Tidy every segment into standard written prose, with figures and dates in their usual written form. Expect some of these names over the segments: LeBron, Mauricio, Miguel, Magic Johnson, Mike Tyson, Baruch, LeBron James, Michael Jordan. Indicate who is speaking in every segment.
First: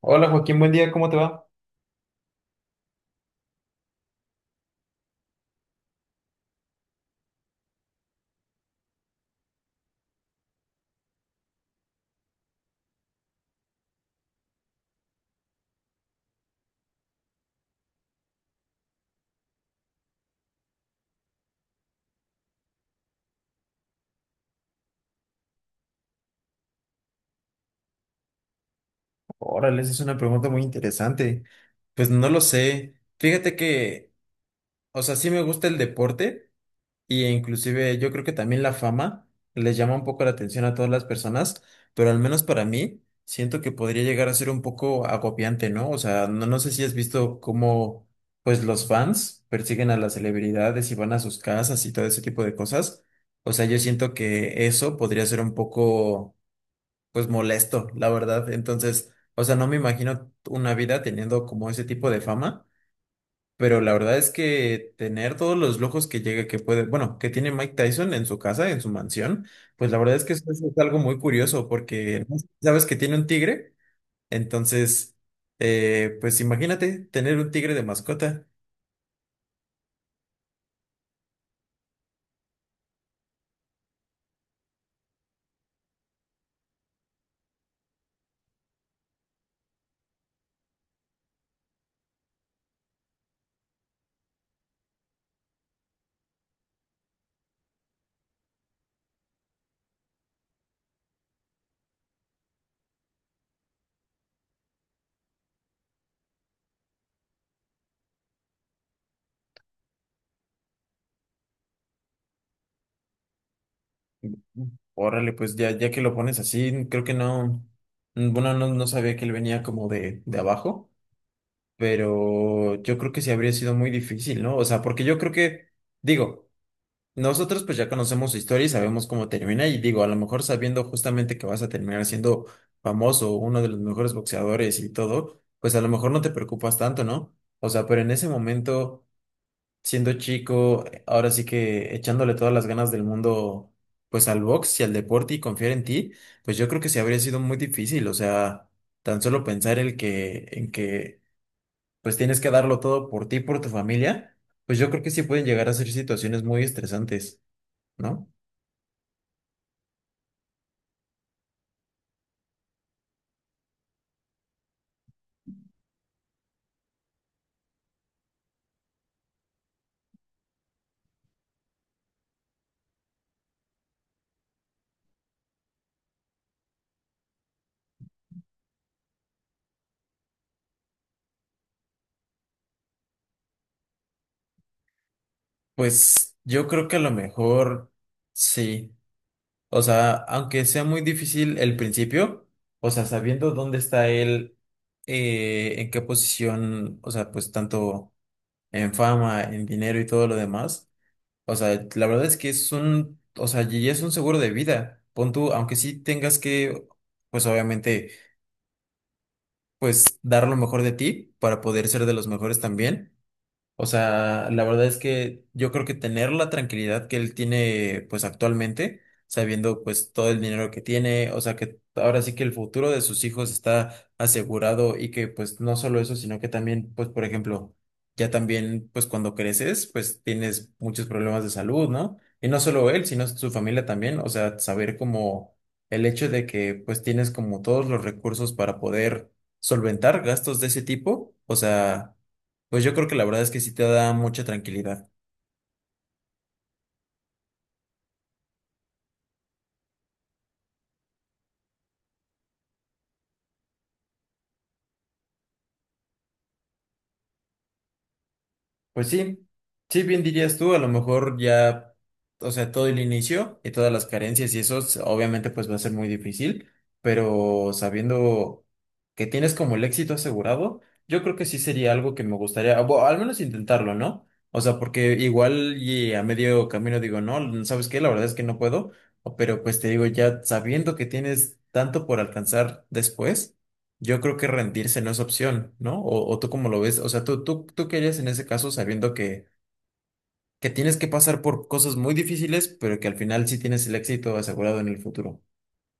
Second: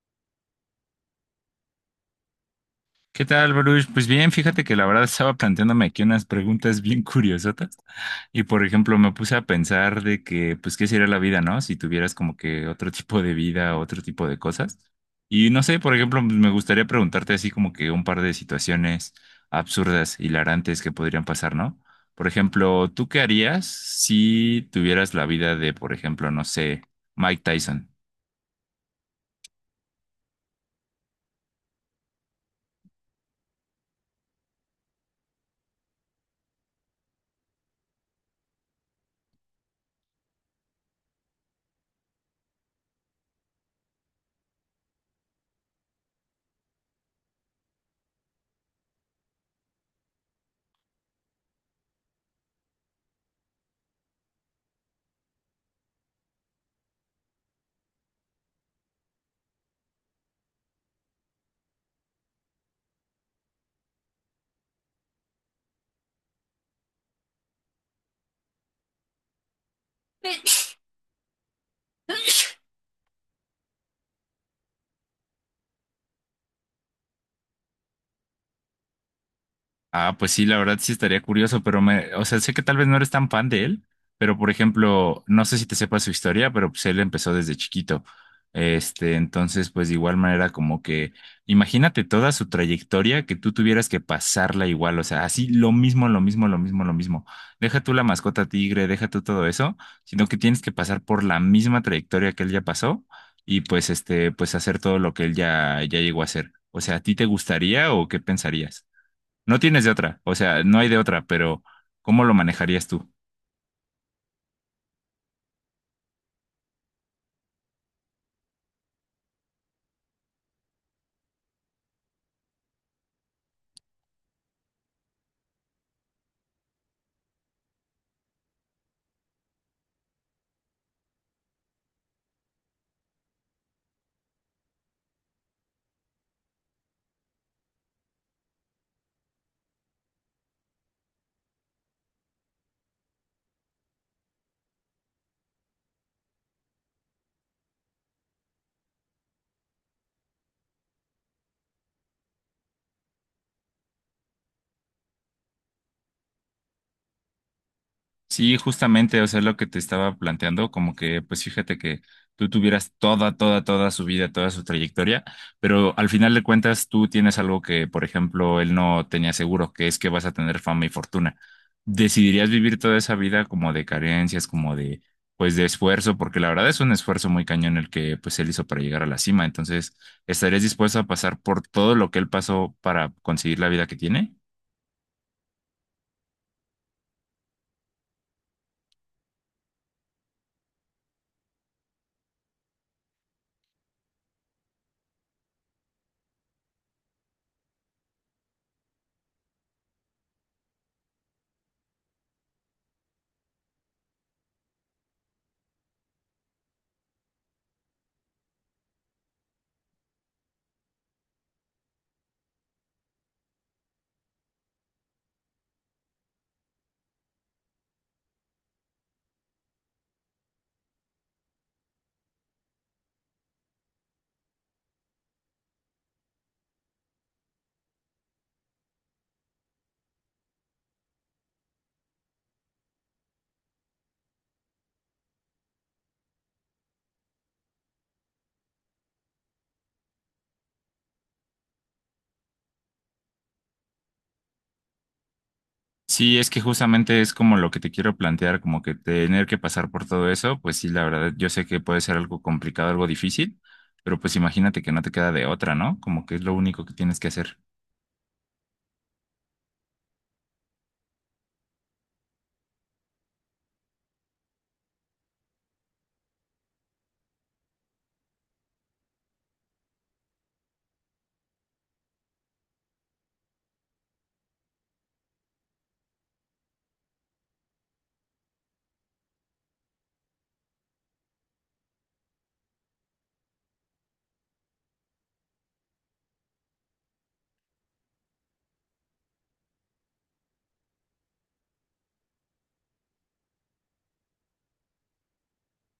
Speaker 1: Hola Joaquín, buen día, ¿cómo te va?
Speaker 2: ¿Qué tal, Baruch? Pues bien, fíjate que la verdad estaba planteándome aquí unas preguntas bien curiosotas y por ejemplo me puse a pensar de que pues qué sería la vida, ¿no? Si tuvieras como que otro tipo de vida, otro tipo de cosas. Y no sé, por ejemplo, pues, me gustaría preguntarte así como que un par de situaciones absurdas, hilarantes que podrían pasar, ¿no? Por ejemplo, ¿tú qué harías si tuvieras la vida de, por ejemplo, no sé, Mike Tyson?
Speaker 1: Órale, esa es una pregunta muy interesante. Pues no lo sé. Fíjate que, o sea, sí me gusta el deporte e inclusive yo creo que también la fama les llama un poco la atención a todas las personas, pero al menos para mí siento que podría llegar a ser un poco agobiante, ¿no? O sea, no, no sé si has visto cómo pues los fans persiguen a las celebridades y van a sus casas y todo ese tipo de cosas. O sea, yo siento que eso podría ser un poco pues molesto, la verdad. Entonces, o sea, no me imagino una vida teniendo como ese tipo de fama, pero la verdad es que tener todos los lujos que llega, que puede, bueno, que tiene Mike Tyson en su casa, en su mansión, pues la verdad es que eso es algo muy curioso porque, ¿no? Sabes que tiene un tigre, entonces, pues imagínate tener un tigre de mascota.
Speaker 2: Ah, pues sí, la verdad sí estaría curioso, pero me, o sea, sé que tal vez no eres tan fan de él, pero por ejemplo, no sé si te sepas su historia, pero pues él empezó desde chiquito. Este, entonces, pues de igual manera como que, imagínate toda su trayectoria que tú tuvieras que pasarla igual, o sea, así lo mismo, lo mismo, lo mismo, lo mismo. Deja tú la mascota tigre, deja tú todo eso, sino que tienes que pasar por la misma trayectoria que él ya pasó y pues este, pues hacer todo lo que él ya llegó a hacer. O sea, ¿a ti te gustaría o qué pensarías? No tienes de otra, o sea, no hay de otra, pero ¿cómo lo manejarías tú?
Speaker 1: Órale, pues ya, ya que lo pones así, creo que no. Bueno, no, no sabía que él venía como de abajo. Pero yo creo que sí habría sido muy difícil, ¿no? O sea, porque yo creo que, digo, nosotros pues ya conocemos su historia y sabemos cómo termina y digo, a lo mejor sabiendo justamente que vas a terminar siendo famoso, uno de los mejores boxeadores y todo, pues a lo mejor no te preocupas tanto, ¿no? O sea, pero en ese momento, siendo chico, ahora sí que echándole todas las ganas del mundo, pues al box y al deporte y confiar en ti, pues yo creo que sí habría sido muy difícil, o sea, tan solo pensar el que, en que pues tienes que darlo todo por ti, por tu familia, pues yo creo que sí pueden llegar a ser situaciones muy estresantes, ¿no?
Speaker 2: Sí, justamente, o sea, lo que te estaba planteando, como que, pues fíjate que tú tuvieras toda su vida, toda su trayectoria, pero al final de cuentas tú tienes algo que, por ejemplo, él no tenía seguro, que es que vas a tener fama y fortuna. ¿Decidirías vivir toda esa vida como de carencias, como de, pues, de esfuerzo? Porque la verdad es un esfuerzo muy cañón el que, pues, él hizo para llegar a la cima. Entonces, ¿estarías dispuesto a pasar por todo lo que él pasó para conseguir la vida que tiene?
Speaker 1: Pues yo creo que a lo mejor sí. O sea, aunque sea muy difícil el principio, o sea, sabiendo dónde está él, en qué posición, o sea, pues tanto en fama, en dinero y todo lo demás, o sea, la verdad es que es un, o sea, y es un seguro de vida. Pon tú, aunque sí tengas que, pues obviamente pues dar lo mejor de ti para poder ser de los mejores también. O sea, la verdad es que yo creo que tener la tranquilidad que él tiene pues actualmente, sabiendo pues todo el dinero que tiene, o sea que ahora sí que el futuro de sus hijos está asegurado y que pues no solo eso, sino que también pues por ejemplo, ya también pues cuando creces pues tienes muchos problemas de salud, ¿no? Y no solo él, sino su familia también, o sea, saber como el hecho de que pues tienes como todos los recursos para poder solventar gastos de ese tipo, o sea... Pues yo creo que la verdad es que sí te da mucha tranquilidad.
Speaker 2: Sí, es que justamente es como lo que te quiero plantear, como que tener que pasar por todo eso, pues sí, la verdad, yo sé que puede ser algo complicado, algo difícil, pero pues imagínate que no te queda de otra, ¿no? Como que es lo único que tienes que hacer.
Speaker 1: Pues sí, sí, bien dirías tú, a lo mejor ya, o sea, todo el inicio y todas las carencias y eso, obviamente pues va a ser muy difícil, pero sabiendo que tienes como el éxito asegurado, yo creo que sí sería algo que me gustaría, o al menos intentarlo, ¿no? O sea, porque igual y a medio camino digo, no, ¿sabes qué? La verdad es que no puedo, pero pues te digo, ya sabiendo que tienes tanto por alcanzar después. Yo creo que rendirse no es opción, ¿no? O tú como lo ves, o sea, tú qué harías en ese caso sabiendo que tienes que pasar por cosas muy difíciles, pero que al final sí tienes el éxito asegurado en el futuro.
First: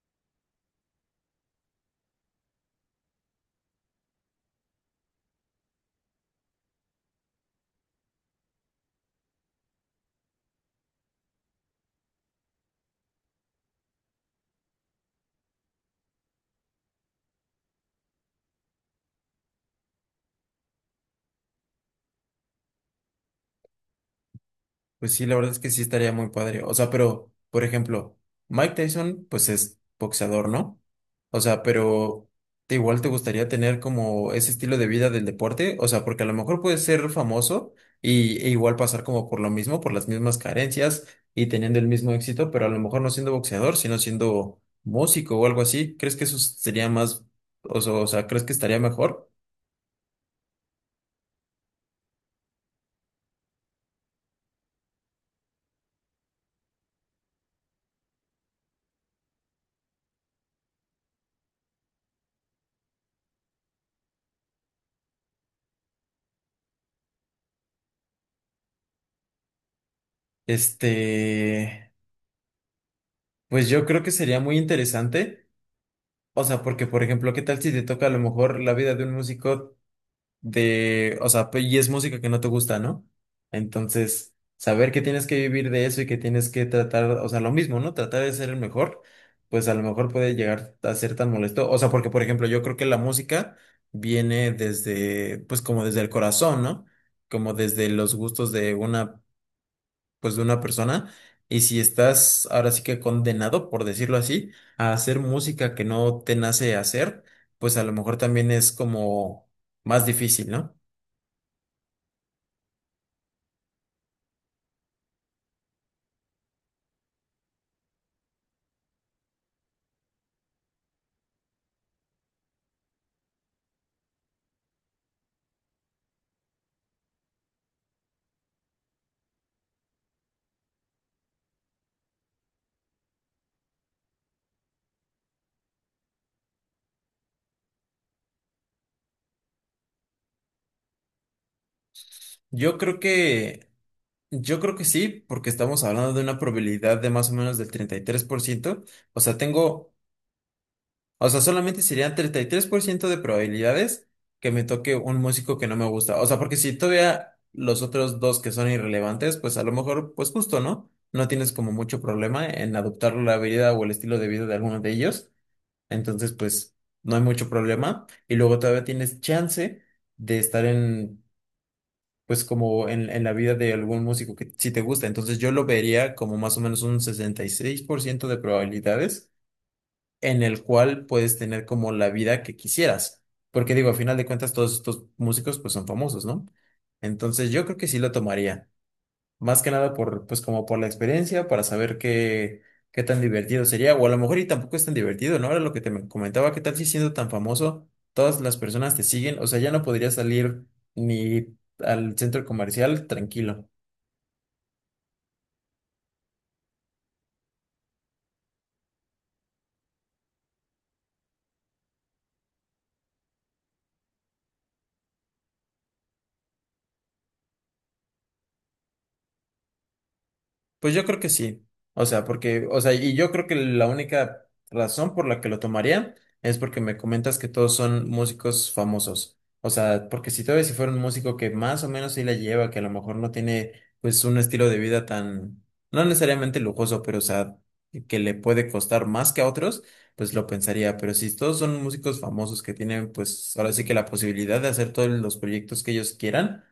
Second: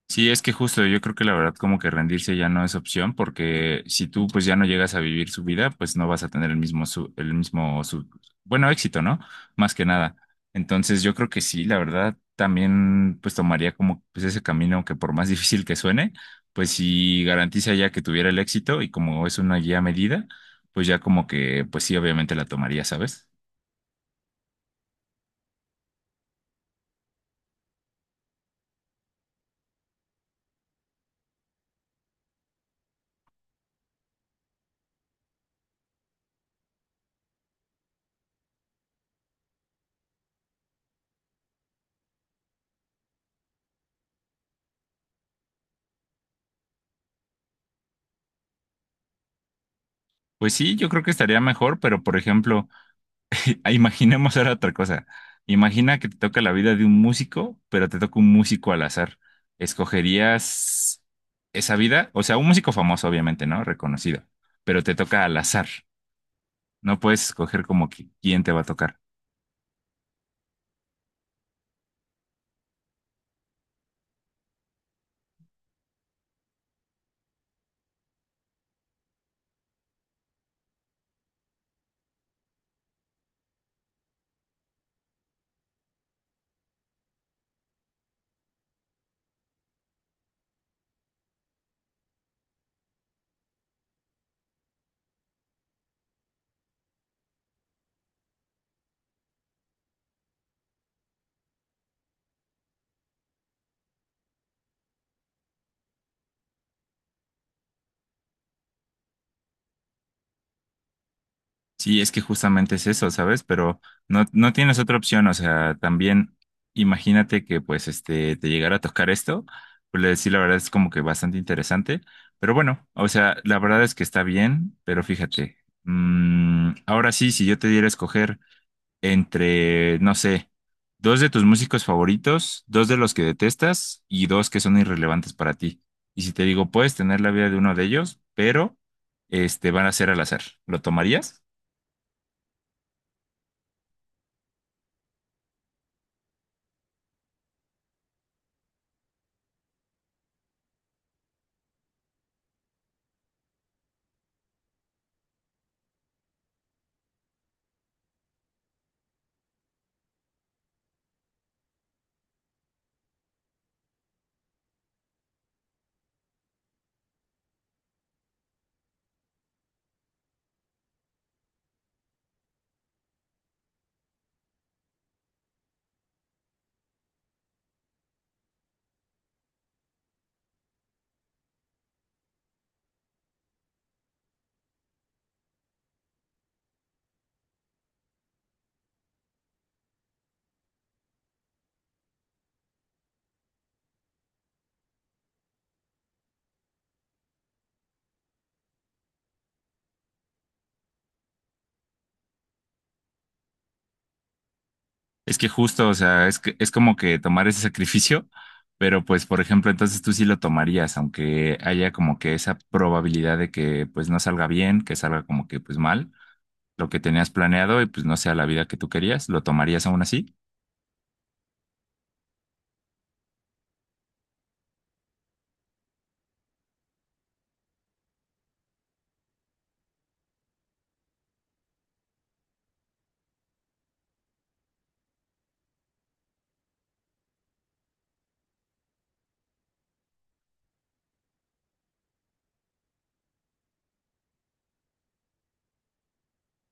Speaker 2: Sí, es que justo yo creo que la verdad como que rendirse ya no es opción porque si tú pues ya no llegas a vivir su vida, pues no vas a tener el mismo éxito, ¿no? Más que nada. Entonces yo creo que sí, la verdad también pues tomaría como pues ese camino que por más difícil que suene, pues sí garantiza ya que tuviera el éxito y como es una guía medida, pues ya como que pues sí obviamente la tomaría, ¿sabes?
Speaker 1: Pues sí, la verdad es que sí estaría muy padre. O sea, pero, por ejemplo, Mike Tyson, pues es boxeador, ¿no? O sea, pero ¿te igual te gustaría tener como ese estilo de vida del deporte? O sea, porque a lo mejor puedes ser famoso y, e igual pasar como por lo mismo, por las mismas carencias y teniendo el mismo éxito, pero a lo mejor no siendo boxeador, sino siendo músico o algo así. ¿Crees que eso sería más, o sea, crees que estaría mejor?
Speaker 2: Pues sí, yo creo que estaría mejor, pero por ejemplo, ah, imaginemos ahora otra cosa. Imagina que te toca la vida de un músico, pero te toca un músico al azar. ¿Escogerías esa vida? O sea, un músico famoso, obviamente, ¿no? Reconocido, pero te toca al azar. No puedes escoger como que quién te va a tocar.
Speaker 1: Este, pues yo creo que sería muy interesante. O sea, porque, por ejemplo, ¿qué tal si te toca a lo mejor la vida de un músico de, o sea, y es música que no te gusta, ¿no? Entonces, saber que tienes que vivir de eso y que tienes que tratar, o sea, lo mismo, ¿no? Tratar de ser el mejor, pues a lo mejor puede llegar a ser tan molesto. O sea, porque, por ejemplo, yo creo que la música viene desde, pues como desde el corazón, ¿no? Como desde los gustos de una pues de una persona y si estás ahora sí que condenado, por decirlo así, a hacer música que no te nace hacer, pues a lo mejor también es como más difícil, ¿no?
Speaker 2: Sí, es que justamente es eso, ¿sabes? Pero no tienes otra opción, o sea, también imagínate que pues este te llegara a tocar esto, pues le decía, la verdad es como que bastante interesante, pero bueno, o sea, la verdad es que está bien, pero fíjate, ahora sí, si yo te diera a escoger entre, no sé, dos de tus músicos favoritos, dos de los que detestas y dos que son irrelevantes para ti. Y si te digo, puedes tener la vida de uno de ellos, pero este van a ser al azar, ¿lo tomarías?
Speaker 1: Yo creo que, yo creo que sí, porque estamos hablando de una probabilidad de más o menos del 33%, o sea, solamente serían 33% de probabilidades que me toque un músico que no me gusta. O sea, porque si todavía los otros dos que son irrelevantes, pues a lo mejor, pues justo, ¿no? No tienes como mucho problema en adoptar la vida o el estilo de vida de alguno de ellos. Entonces, pues no hay mucho problema. Y luego todavía tienes chance de estar en, pues como en la vida de algún músico que sí te gusta. Entonces yo lo vería como más o menos un 66% de probabilidades en el cual puedes tener como la vida que quisieras. Porque digo, a final de cuentas, todos estos músicos pues son famosos, ¿no? Entonces yo creo que sí lo tomaría. Más que nada por, pues como por la experiencia, para saber qué, tan divertido sería. O a lo mejor y tampoco es tan divertido, ¿no? Era lo que te comentaba, ¿qué tal si siendo tan famoso, todas las personas te siguen? O sea, ya no podrías salir ni al centro comercial tranquilo.
Speaker 2: Es que justo, o sea, es que es como que tomar ese sacrificio, pero pues, por ejemplo, entonces tú sí lo tomarías, aunque haya como que esa probabilidad de que pues no salga bien, que salga como que pues mal, lo que tenías planeado y pues no sea la vida que tú querías, ¿lo tomarías aún así?
Speaker 1: Pues yo creo que sí. O sea, porque, o sea, y yo creo que la única razón por la que lo tomaría es porque me comentas que todos son músicos famosos. O sea, porque si todavía si fuera un músico que más o menos sí la lleva, que a lo mejor no tiene pues un estilo de vida tan, no necesariamente lujoso, pero o sea, que le puede costar más que a otros, pues lo pensaría. Pero si todos son músicos famosos que tienen pues ahora sí que la posibilidad de hacer todos los proyectos que ellos quieran,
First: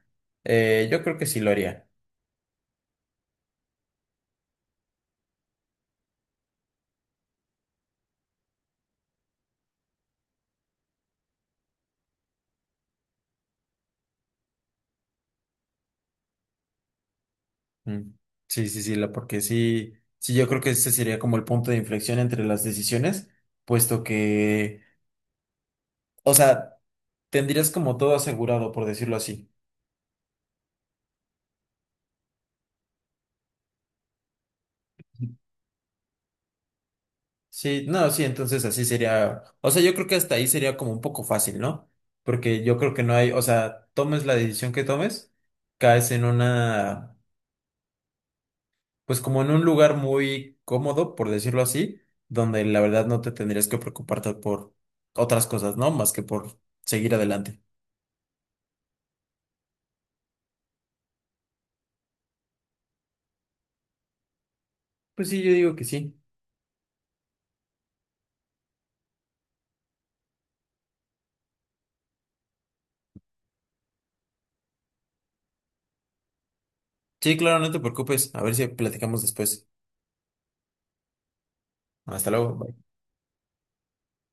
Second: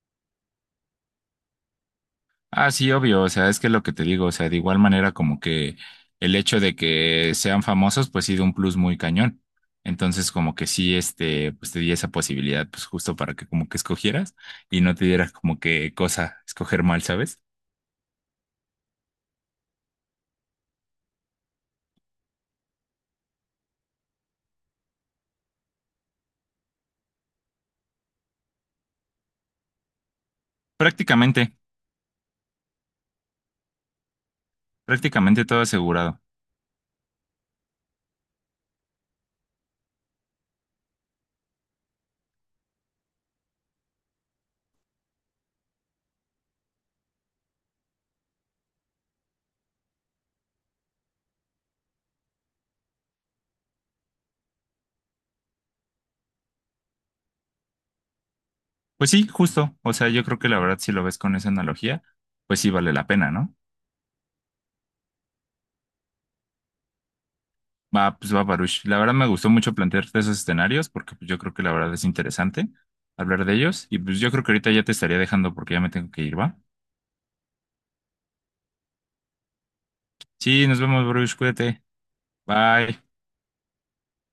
Speaker 1: yo creo que sí lo haría.
Speaker 2: Ah, sí, obvio, o sea, es que lo que te digo, o sea, de igual manera como que el hecho de que sean famosos, pues sí da un plus muy cañón. Entonces, como que sí, este, pues te di esa posibilidad, pues justo para que como que escogieras y no te diera como que cosa escoger mal, ¿sabes?
Speaker 1: Mm. Sí, sí, sí, porque sí, sí, yo creo que ese sería como el punto de inflexión entre las decisiones, puesto que, o sea, tendrías como todo asegurado, por decirlo así.
Speaker 2: Prácticamente, prácticamente todo asegurado.
Speaker 1: Sí, no, sí, entonces así sería, o sea, yo creo que hasta ahí sería como un poco fácil, ¿no? Porque yo creo que no hay, o sea, tomes la decisión que tomes, caes en una, pues como en un lugar muy cómodo, por decirlo así, donde la verdad no te tendrías que preocuparte por otras cosas, ¿no? Más que por seguir adelante.
Speaker 2: Pues sí, justo. O sea, yo creo que la verdad, si lo ves con esa analogía, pues sí vale la pena, ¿no?
Speaker 1: Pues sí, yo digo que sí.
Speaker 2: Va, pues va, Baruch. La verdad me gustó mucho plantearte esos escenarios porque pues, yo creo que la verdad es interesante hablar de ellos. Y pues yo creo que ahorita ya te estaría dejando porque ya me tengo que ir, ¿va?
Speaker 1: Sí, claro, no te preocupes. A ver si platicamos después.
Speaker 2: Sí, nos vemos, Baruch. Cuídate.
Speaker 1: Hasta luego.
Speaker 2: Bye.